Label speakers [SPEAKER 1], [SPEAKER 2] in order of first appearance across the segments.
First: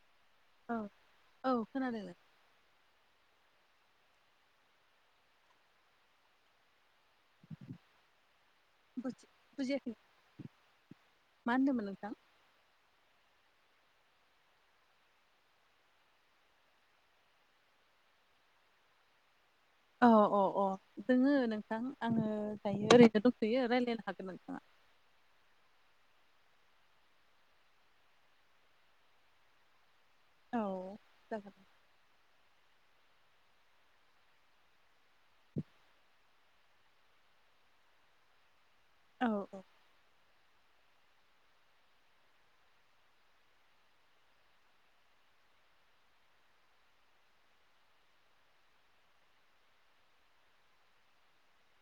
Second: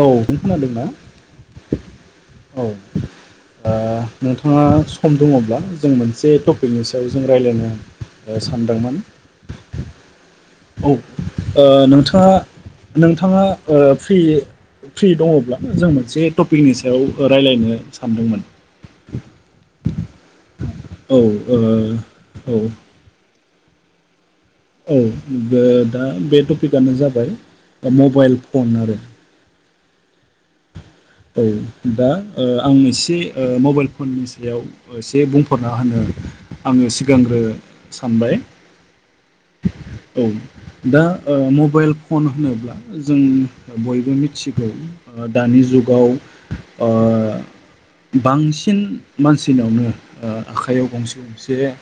[SPEAKER 1] औ नों
[SPEAKER 2] औ
[SPEAKER 1] खोनादोंना?
[SPEAKER 2] औ खोनादों
[SPEAKER 1] औ ओ नोंथाङा सम दङब्ला जों मोनसे टपि कनि सायाव जों रायज्लायनो सानदोंमोन।
[SPEAKER 2] बुजि-बुजियाखै
[SPEAKER 1] औ
[SPEAKER 2] मा
[SPEAKER 1] ओ
[SPEAKER 2] होनदोंमोन नोंथां?
[SPEAKER 1] नोंथाङा नोंथाङा ओ फ्रि फ्रि दङ'ब्ला जों मोनसे टपिकनि सायाव रायज्लायनो सानदोंमोन।
[SPEAKER 2] अ अ अ
[SPEAKER 1] औ
[SPEAKER 2] दोङो
[SPEAKER 1] ओ
[SPEAKER 2] नोंथां आङो
[SPEAKER 1] औ
[SPEAKER 2] दायो ओरैनो दंथ'यो रायलायनो हागोन नोंथाङा।
[SPEAKER 1] औ ओ दा बे टपिकआनो जाबाय मबाइल फन आरो।
[SPEAKER 2] औ।
[SPEAKER 1] औ
[SPEAKER 2] जागोन
[SPEAKER 1] दा ओ आं एसे ओ मबाइल फननि सायाव ओ एसे बुंफोरना होनो आङो सिगांग्रो सानबाय।
[SPEAKER 2] औ औ।
[SPEAKER 1] औ। दा ओ मबाइल फन होनोब्ला जों बयबो मिथिगौ ओ दानि जुगाव ओ बांसिन मानसिनावनो आखाइयाव ओ गंसे गंसे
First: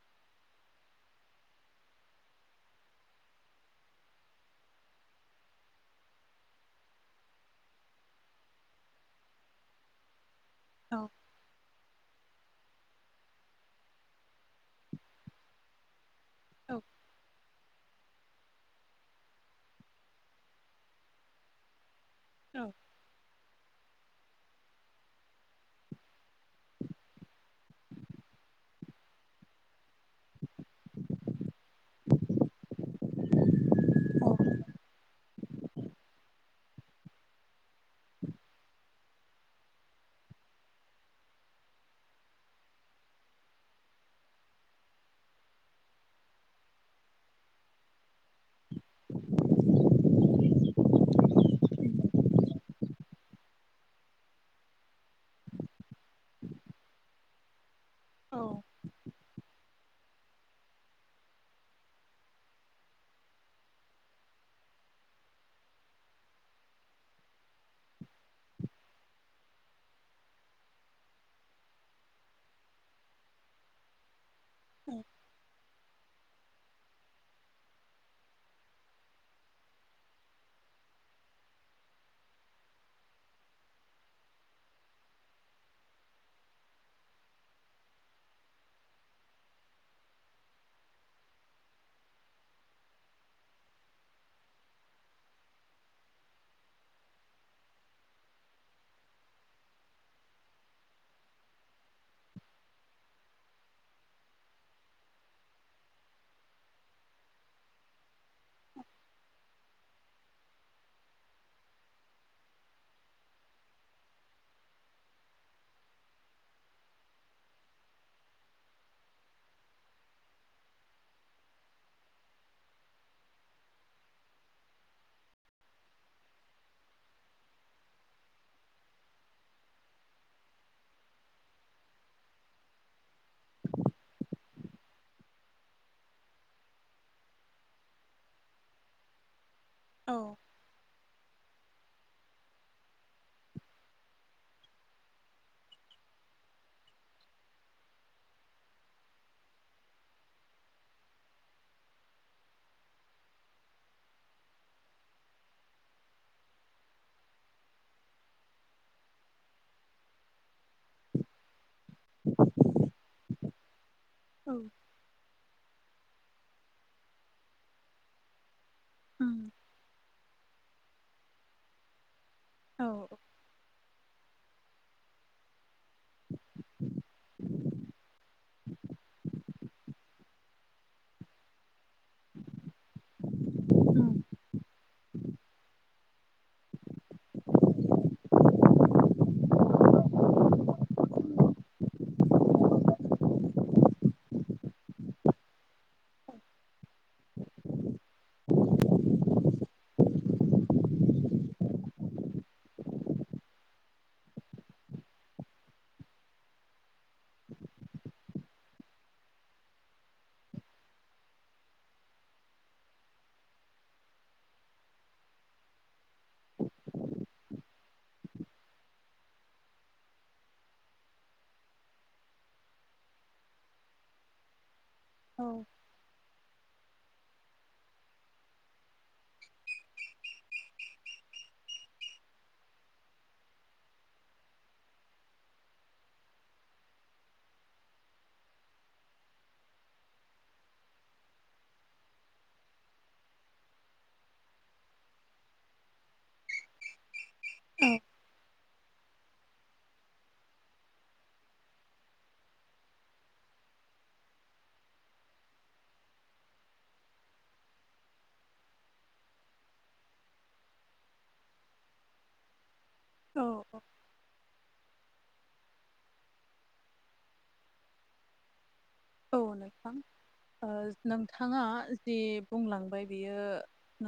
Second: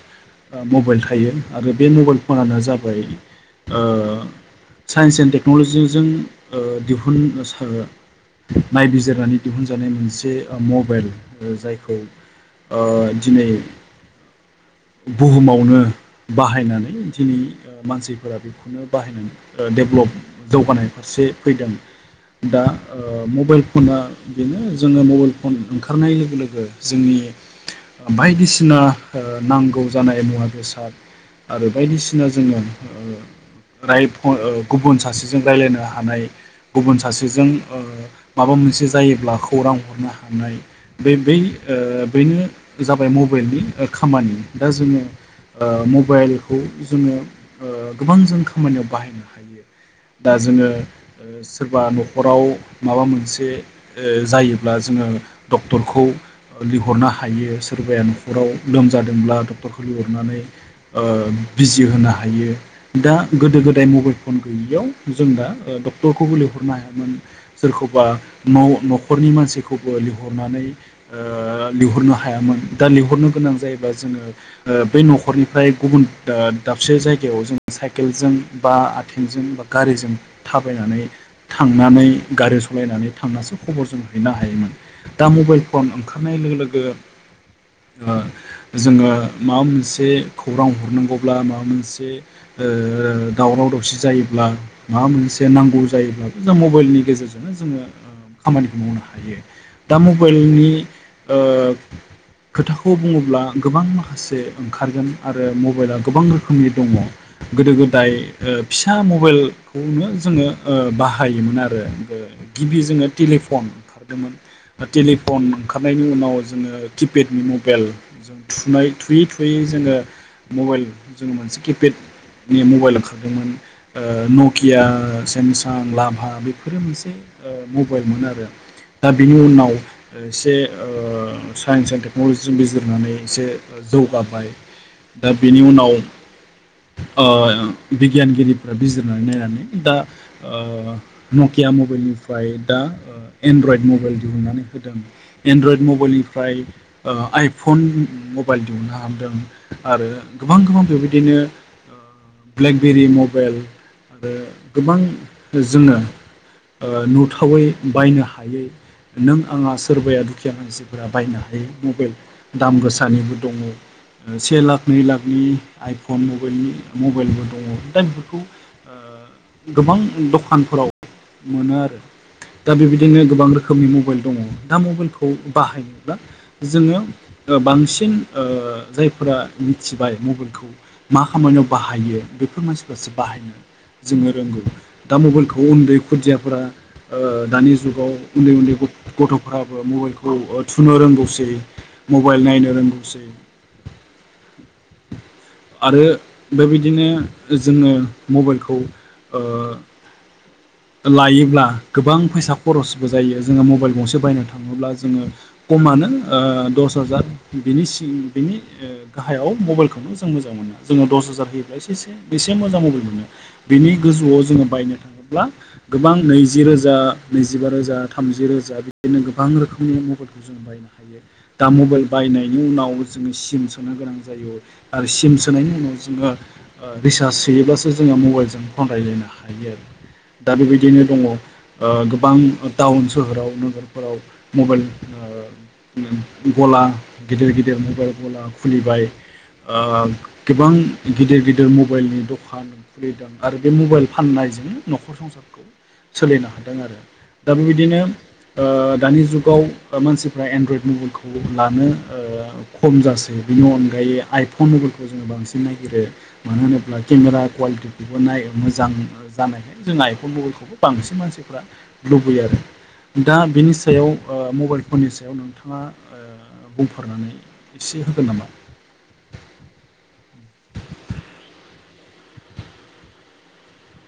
[SPEAKER 1] ओ मबाइल थायो आरो बे मबाइल फनानो जाबाय ओ साइन्स एन्ड टेक्न'लजिजों ओ दिहुन नायबिजिरनानै दिहुनजानाय मोनसे मबाइल। जायखौ ओ दिनै बुहुमावनो
[SPEAKER 2] औ
[SPEAKER 1] बाहायनानै दिनि ओ मानसिफोरा बेखौनो बाहायनानै ओ डेभलप जौगानाय फारसे फैदों। दा ओ मबाइल फना बेनो जोङो मबाइल फन ओंखारनाय लोगो लोगो जोंनि बायदिसिना ओ नांगौ जानाय मुवा बेसाद आरो बायदिसिना जोङो ओ राय फन गुबुन सासेजों रायज्लायनो हानाय गुबुन सासेजों ओ माबा मोनसे जायोब्ला खौरां हरनो हानाय। बे बै ओ बेनो जाबाय मबाइलनि ओ खामानि दा जोङो ओ मबाइलखौ जोङो ओ गोबां जों खामानियाव बाहायनो हायो। दा जोङो ओ सोरबा न'खराव माबा मोन से जायोब्ला जोङो डक्टरखौ लिंहरनो हायो सोरबाया
[SPEAKER 2] औ
[SPEAKER 1] न'खराव लोमजादोंब्ला डक्टरखौ लिंहरनानै ओ बिजि होनो हायो दा गोदो गोदाय मबाइल फन गैयियाव जों दा डक्टरखौबो लिंहरनो हायामोन सोरखौबा न' न'खरनि मानसिखौबो लिंहरनानै ओ लिंहरनो हायामोन दा लिंहरनो गोनां जायोब्ला जोङो ओ बै
[SPEAKER 2] औ
[SPEAKER 1] न'खरनिफ्राय गुबुन दा दाबसे जायगायाव जोङो साइकेलजों बा आथिंजों बा गारिजों थाबायनानै थांनानै गारि सलायनानै थांनासो खबर जों हैनो हायोमोन दा मबाइल फन ओंखारनाय लोगो लोगो ओ जोङो माबा मोनसे खौरां हरनांगौब्ला माबा मोनसे ओ ओ दावराव दावसि जायोब्ला माबा मोनसे नांगौ जायोब्लाबो जों मबाइलनि गेजेरजोंनो जोङो खामानिखौ मावनो हायो दा मबाइलनि ओ खोथाखौ बुङोब्ला गोबां माखा एसे ओंखारगोन आरो मबाइला गोबां रोखोमनि दङ गोदो गोदाय फिसा मबाइल खौनो जोङो बाहायोमोन आरो गिबि जोङो टेलिफन ओंखारदोंमोन टेलिफन ओंखारनायनि उनाव जोङो किपेडनि मबाइल थुनाय थुयै थुयै जोङो मबाइल जोङो मोनसे किपेड नि मबाइल ओंखारदोंमोन नकिया सेमसां लाभा बेफोरो मोनसे मबाइल मोनो आरो दा बिनि उनाव एसे साइन्स एन्ड टेक्न'लजिजों बिजिरनानै मोनसे जौगाबाय दा बेनि उनाव बिगियानगिरिफ्रा बिजिरनानै नायनानै दा नकिया मबाइलनिफ्राय दा एनड्रइड मबाइल दिहुननानै होदों एन्ड्रयड मबाइलनिफ्राय आइफन मबाइल दिहुननो हादों आरो गोबां गोबां बेबायदिनो ब्लेकबेरि मबाइेल आरो गोबां जोंनो ओ नुथावै बायनो हायै नों आंहा सोरबाया दुखिया मानसिफोरा बायनो हायो मबाइल दाम गोसानिबो दङ
[SPEAKER 2] औ
[SPEAKER 1] से लाख नै लाखनि आइफन मबाइलनि मबाइलबो दङ दा बेफोरखौ
[SPEAKER 2] उम
[SPEAKER 1] गोबां दखानफोराव मोनो आरो दा
[SPEAKER 2] औ
[SPEAKER 1] बेबायदिनो गोबां रोखोमनि मबाइल दङ दा मबाइलखौ बाहायनो बा जोङो बांसिन जायफोरा मिथिबाय मबाइलखौ मा खामानियाव बाहायो बेफोर मानसिफ्रासो बाहायो जोङो रोंगौ दा मबाइलखौ उन्दै खुदियाफोरा दानि जुगाव उन्दै उन्दै गथ'फोराबो मबाइलखौ थुनो रोंगौसै मबाइल नायनो रोंगौसै
[SPEAKER 2] [inaudible]
[SPEAKER 1] आरो बेबायदिनो जोङो मबाइलखौ ओ लायोब्ला गोबां फैसा खरसबो जायो जोङो मबाइल गंसे बायनो थाङोब्ला जोङो खमानो दस हाजार बिनिसिम बिनि ओ गाहायाव मबाइलखौनो जों मोजां मोनो जोङो दस हाजार होयोब्ला एसे से बेसे मोजां मबाइल मोनो बिनि गोजौआव जोङो बायनो थाङो ब्ला गोबां नैज रोजा नैजिबा रोजा थामजि रोजा बिदिनो गोबां रोखोमनि मबाइल जों बायनो हायो दा मबाइल बायनायनि उनाव जोङो सिम सोनो गोनां जायो आरो सिम
[SPEAKER 2] औ
[SPEAKER 1] सोनायनि उनाव जोङो रिसार्ज सोयोब्लासो जोङो मबाइलजों फन रायलायनो हायो। दा बेबायदिनो दङ गोबां टाउन सोहोराव नोगोरफोराव मबाइल गला गिदिर गिदिर मबाइल गला खुलिबाय ओ गोबां गिदिर गिदिर मबाइलनि दखान खुलिदों आरो बे मबाइल फाननायजों न'खर संसारखौ सोलिनो हादों आरो दा बेबायदिनो ओ दानि जुगाव मानसिफ्रा एनड्रइड मबाइलखौ लानो खम जासै बिनि अनगायै आइफन मबाइलखौ जोङो बांसिन नायागिरो। मानो होनोब्ला केमेरा कुवालिटिखौबो नायो मोजां जानायखाय जों आइफन मबाइलखौबो बांसिन मानसिफ्रा लुबैयो आरो। दा
[SPEAKER 2] औ
[SPEAKER 1] बिनि सायाव मबाइल फननि सायाव नोंथाङा ओ बुंफोरनानै एसे होगोन नामा?
[SPEAKER 2] औ नोंथां नोंथाङा जि बुंलांबाय बियो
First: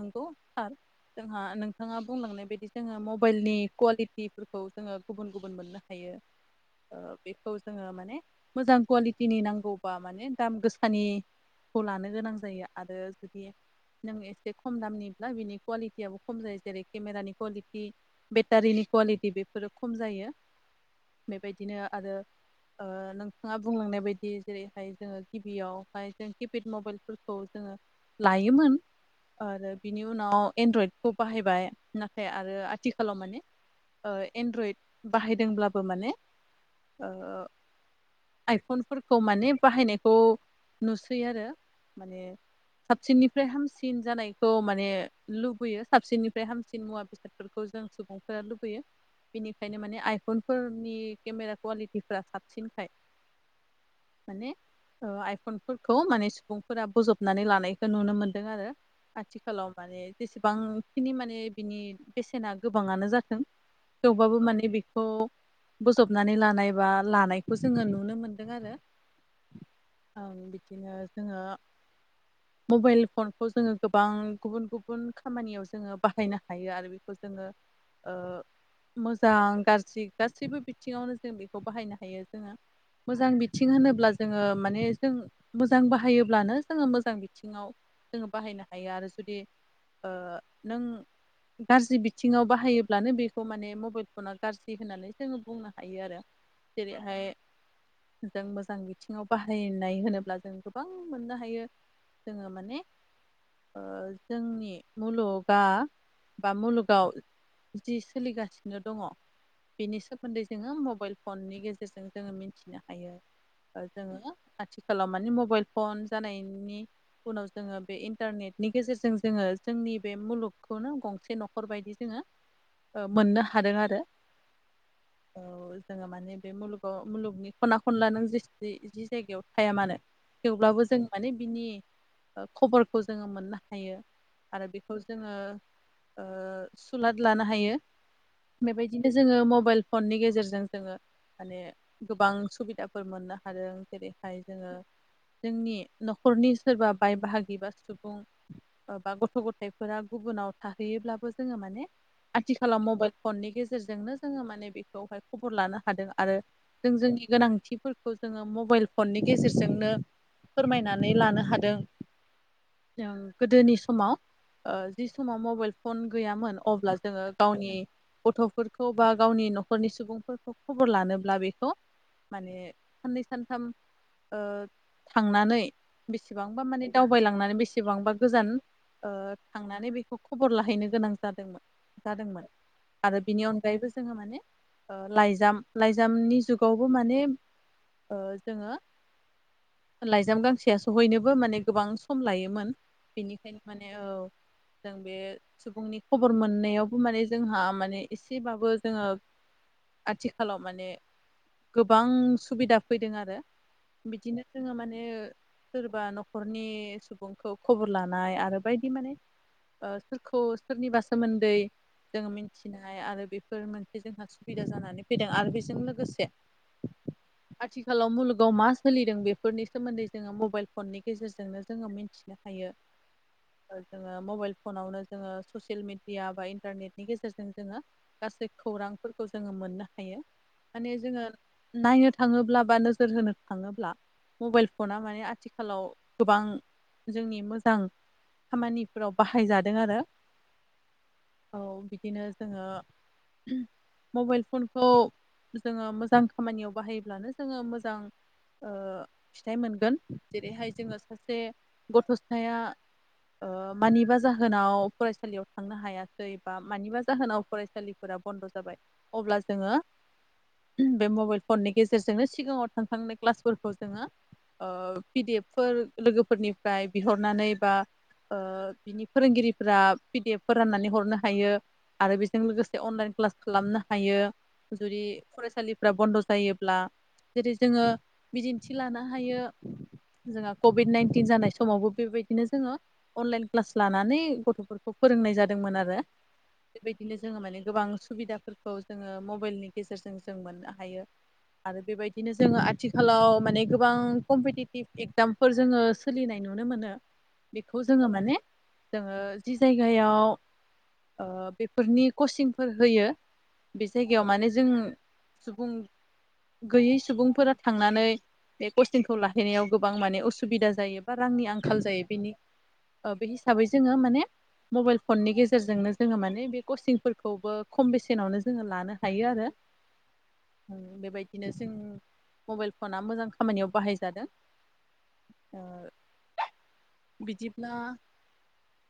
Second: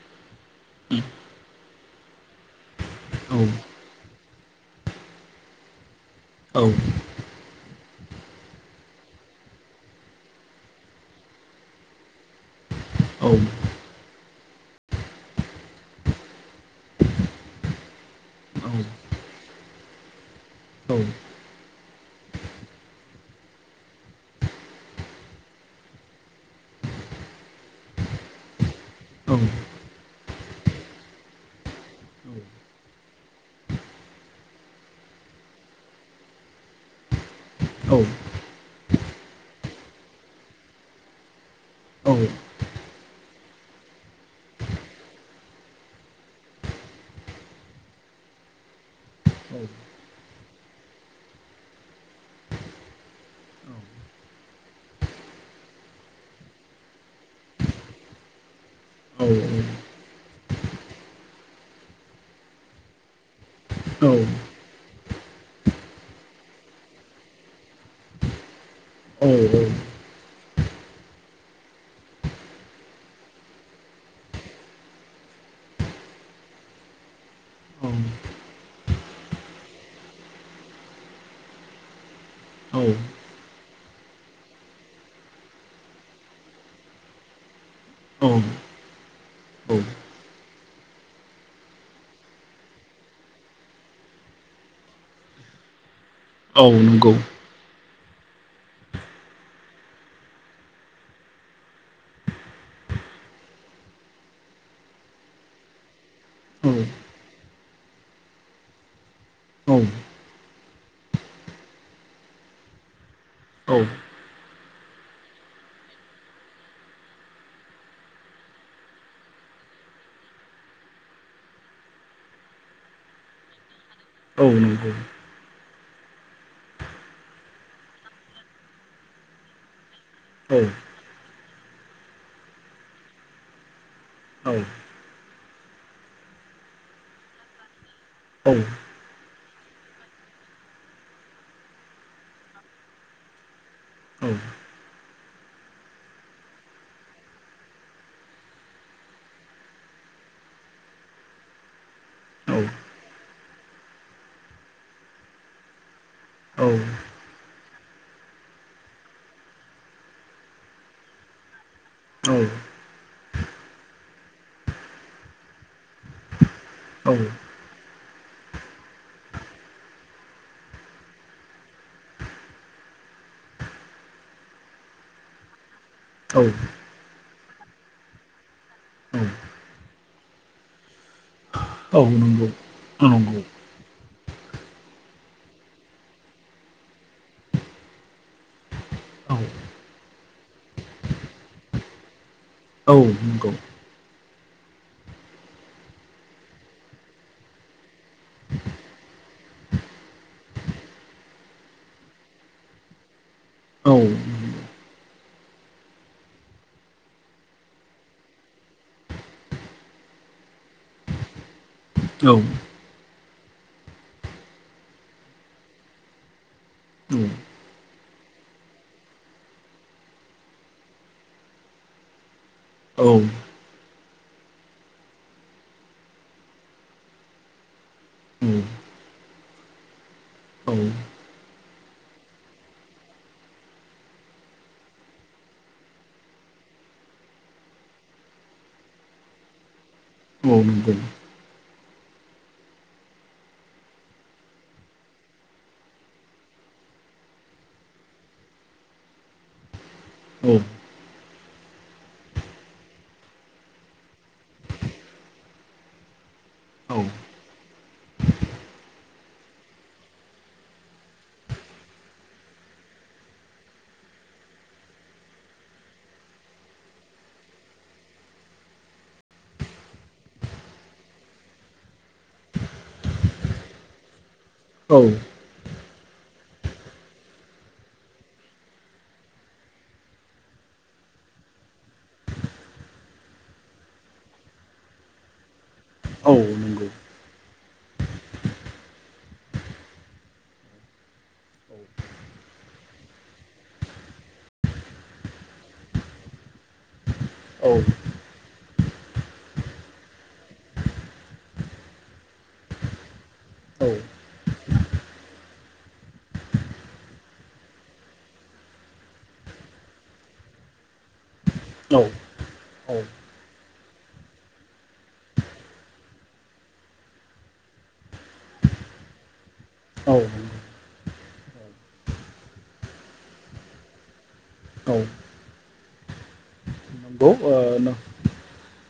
[SPEAKER 2] नंगौ सार जोंहा नोंथाङा बुंलांनाय बायदि जोङो
[SPEAKER 1] औ
[SPEAKER 2] मबाइलनि कुवालिटि फोरखौ जोङो गुबुन गुबुन मोननो हायो।
[SPEAKER 1] औ
[SPEAKER 2] बेखौ जोङो माने मोजां कुवालिटिनि नांगौ बा माने दाम गोसानिखौ लानो गोनां जायो आरो
[SPEAKER 1] औ
[SPEAKER 2] जुदि नों एसे खम दामनिब्ला बिनि कुवालिटियाबो खम जायो। जेरै केमेरानि कुवालिटि
[SPEAKER 1] औ
[SPEAKER 2] बेटारिनि क्वालिटि बेफोरो खम जायो।
[SPEAKER 1] औ
[SPEAKER 2] बेबायदिनो आरो ओ नोंथाङा बुंलांनाय बायदि जेरैहाय जोङो गिबियावहाय जों किपेड मबाइलफोरखौ जोङो लायोमोन।
[SPEAKER 1] औ
[SPEAKER 2] आरो बिनि उनाव एनड्रयडखौ बाहायबाय नाथाय आरो आथिखालाव माने एन्ड्रइड बाहायदोंब्लाबो माने ओ आइफनफोरखौ माने बाहायनायखौ नुसै आरो माने
[SPEAKER 1] औ
[SPEAKER 2] साबसिननिफ्राय हामसिन जानायखौ माने लुबैयो साबसिननिफ्राय हामसिन मुवा बे बेफोरखौ जों सुबुंफोरा लुबैयो। बेनिखायनो माने आइफनफोरनि केमेरा कुवालिटिफ साबसिनखाय माने आइफनफोरखौ माने सुबुंफोरा बोजबनानै लानायखौ नुनो मोनदों आरो।
[SPEAKER 1] औ
[SPEAKER 2] आथिखालाव माने जेसेबांखिनि माने बिनि बेसेना गोबाङानो जाथों थेवबाबो माने बे खौ बोजबनानै लानाय बा लानायखौ जोङो नुनो मोनदों आरो।
[SPEAKER 1] औ नंगौ
[SPEAKER 2] ओं बिदिनो जोङो मबाइल फनखौ जोङो गोबां गुबुन गुबुन खामानियाव जोङो बाहायनो हायो आरो। बेखौ जोङो मोजां गाज्रि गासैबो बिथिङावनो जों बेखौ बाहायनो हायो जोङो।
[SPEAKER 1] औ
[SPEAKER 2] मोजां बिथिं होनोब्ला जोङो माने जों मोजां बाहायोब्लानो जोङो मोजां बिथिङाव जोङो बाहायनो हायो आरो जुदि
[SPEAKER 1] औ
[SPEAKER 2] नों गाज्रि बिथिङाव बाहायोब्लानो बेखौ माने मबाइल फना गाज्रि होननानै जोङो बुंनो हायो आरो
[SPEAKER 1] औ नंगौ
[SPEAKER 2] जेरैहाय जों मोजां बिथिङाव बाहायनाय होनोब्ला जों गोबां मोननो हायो। जोङो माने जोंनि मुलुगा बा
[SPEAKER 1] औ
[SPEAKER 2] मुलुगाव जि सोलिगासिनो दङ
[SPEAKER 1] औ
[SPEAKER 2] बेनि सोमोन्दै जोङो मबाइल फननि गेजेरजों जोङो मिथिनो हायो
[SPEAKER 1] औ
[SPEAKER 2] दा जोङो आथिखालाव मानिे मबाइल फन जानायनि उनाव जोङो बे इन्टारनेटनि गेजेरजों जोङो जोंनि बे मुलुगखौनो गंसे न'खर फोरबायायदि जोङो मोननो हादों आरो
[SPEAKER 1] औ नंगौ
[SPEAKER 2] औ जोङो माने बे मुलुगाव मुलुगनि खना खनला नों जेसे जि जायगायाव थाया मानो
[SPEAKER 1] औ
[SPEAKER 2] थेवब्लाबो जों माने बिनि खबरखौ जोङो मोननो हायो आरो बेखौ जोङो सुलाद लानो हायो
[SPEAKER 1] औ
[SPEAKER 2] बेबायदिनो जोङो मबाइल फननि गेजेरजों जोङो माने गोबां सुबिदाफोर मोननो हादों जेरैहाय जोङो जोंनि न'खरनि सोरबा बाय बाहागि बा सुबुं बा गथ' गथायाइफोरा गुबुनाव थाहैयोब्लाबो जोङो माने
[SPEAKER 1] औ
[SPEAKER 2] आथिखालाव मबाइल फननि गेजेरजोंनो जोङो माने बेखौहाय खबर लानो हादों आरो
[SPEAKER 1] औ
[SPEAKER 2] जों जोंनि गोनांथिफोरखौ जोङो मबाइल फननि गेजेरजोंनो फोरमायनानै लानो हादों
[SPEAKER 1] औ
[SPEAKER 2] जों गोदोनि समाव जि समाव मबाइल फन गैयामोन अब्ला
[SPEAKER 1] औ
[SPEAKER 2] जोङो गावनि गथ'फोरखौ बा गावनि न'खरनि सुबुंफोरखौ खबर लानोब्ला बेखौ माने साननै सानथाम थांनानै
[SPEAKER 1] औ
[SPEAKER 2] बेसेबांबा माने दावबायलांनानै बेसेबांबा गोजान
[SPEAKER 1] औ
[SPEAKER 2] थांनानै बेखौ खबर लाहैनो गोनां जादोंमोन
[SPEAKER 1] औ
[SPEAKER 2] जादोंमोन
[SPEAKER 1] नंगौ
[SPEAKER 2] आरो
[SPEAKER 1] नंगौ
[SPEAKER 2] बिनि अनगायैबो जोो माने लाइजाम लाइजामनि जुावबो म माने जोङो
[SPEAKER 1] औ
[SPEAKER 2] लाइजाम गांसेयासो हयनोबो माने गोबां सम लायोमोन
[SPEAKER 1] औ नंगौ
[SPEAKER 2] बेनिखायनो माने औ जों बे सुबुंनि खबर मोननायावबो माने जोंहा माने एसेबाबो जोङो आथिखालाव माने गोबां सुबिदा फैदों आरो
[SPEAKER 1] औ
[SPEAKER 2] बिदिनो जोङो माने सोरबा न'खरनि सुबुंखौ खबर लानाय आरो बायदि माने सोरखौ सोरनिबा सोमोन्दै
[SPEAKER 1] औ
[SPEAKER 2] जोङो मिथिनाय आरो बेफोर मोनसे जोंहा सुबिदा जानानै फैदों आरो बेजों लोगोसे
[SPEAKER 1] [inaudible]
[SPEAKER 2] आथिखालाव मुलुगाव मा सोलिदों बेफोरनि सोमोन्दै जोङो मबाइल फननि गेजेरजोंनो जोङो मिथि नोहायो
[SPEAKER 1] औ
[SPEAKER 2] जोङो मबाइल फनावनो जोङो ससियेल मिेडिया बा इन्टारनेटनि गेजेरजों जोङो गासै खौरांफोरखौ जोङो मोननो हायो माने जोङो नायनो थाङोब्ला बा नोजोर होनो थाङोब्ला मबाइल फना माने आथिखालाव गोबां जोंनि मोजां खामानिफोराव बाहायजादों आरो
[SPEAKER 1] औ नंगौ
[SPEAKER 2] औ बिदिनो जोङो मबाइल फनखौ जोङो मोजां खामानियाव बाहायोब्लानो जोङो मोजां फिथाइ मोनगोन
[SPEAKER 1] औ
[SPEAKER 2] जेरैहाय जोङो सासे गथ'सथायाया मानिबा जाहोनाव फरायसालियाव थांनो हाया जैबा
[SPEAKER 1] औ
[SPEAKER 2] मानिबा जाहोनाव फरायसालिफोरा बन्द' जाबाय अब्ला जोङो बे मबाइल फननि गेजेरजोंनो सिगाङाव थांखांनाय क्लासफोरखौ जोङो पि डि एफ फोर लोगोफोरनिफ्राय बिहरनानै बा बिनि फोरोंगिरिफोरा पि डि एफ फोर राननानै हरनो हायो आरो बेजों लोगोसे अनलाइन क्लास खालामनो हायो
[SPEAKER 1] औ
[SPEAKER 2] जुदि फरायसालि फ्रा बन्द' जायोब्ला जेरै जोङो बिदिन्थि लानो हायो जोंहा कभिड नाइनटिन जानाय समावबो बेबायदिनो जोङो अनलाइन क्लास लानानै गथ'फोरखौ फोरोंनाय जादोंमोन आरो
[SPEAKER 1] औ नंगौ औ नंगौ औ नंगौ औ
[SPEAKER 2] बेबायदिनो जोङो माने गोबां सुबिदाफोरखौ जोङो मबाइलनि गेजेरजों जों मोननो हायो आरो बेबायदिनो जोङो आथिखालाव माने गोबां कम्पिटिटिभ एग्जामफोर जोङो सोलिनाय नुनो मोनो बेखौ जोङो माने जोङो जि जायगायाव बेफोरनि कचिंफोर होयो बे जायगायाव माने जों सुबुं गैयै सुबुंफोरा थांनानै बे कसिंखौ लाहैनायाव गोबां माने असुबिदा जायो बा रांनि आं खाल
[SPEAKER 1] औ
[SPEAKER 2] जायो बेनि बे हिसाबै जोङो माने मबाइल फननि गेजेरजोंनो जोङो माने बे कचिंफोरखौबो खम बेसेनावनो जोङो लानो हायो आरो
[SPEAKER 1] औ
[SPEAKER 2] ओ बेबायदिनो जों मबाइल फना मोजां खामानियाव बाहायजादों
[SPEAKER 1] औ
[SPEAKER 2] ओ [unintelligible] बिदिब्ला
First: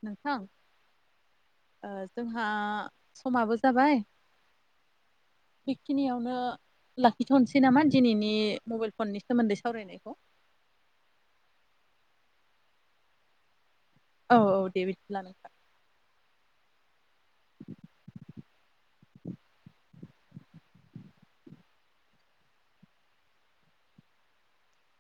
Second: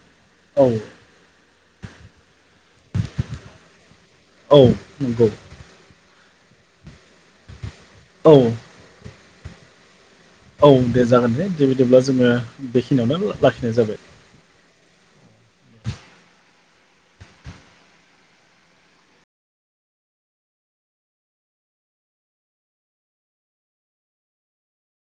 [SPEAKER 2] नोंथां जोंहा समाबो जाबाय
[SPEAKER 1] औ नंगौ
[SPEAKER 2] बेखिनियावनो लाखिथ'नसै नामा दिनैनि मबाइल फननि सोमोन्दै सावरायनायखौ
[SPEAKER 1] औ दे जागोन दे दे बिदिब्ला जोङो बेखिनियावनो लाखिनाय जाबाय
[SPEAKER 2] औ औ दे बिदिब्ला [inaudible]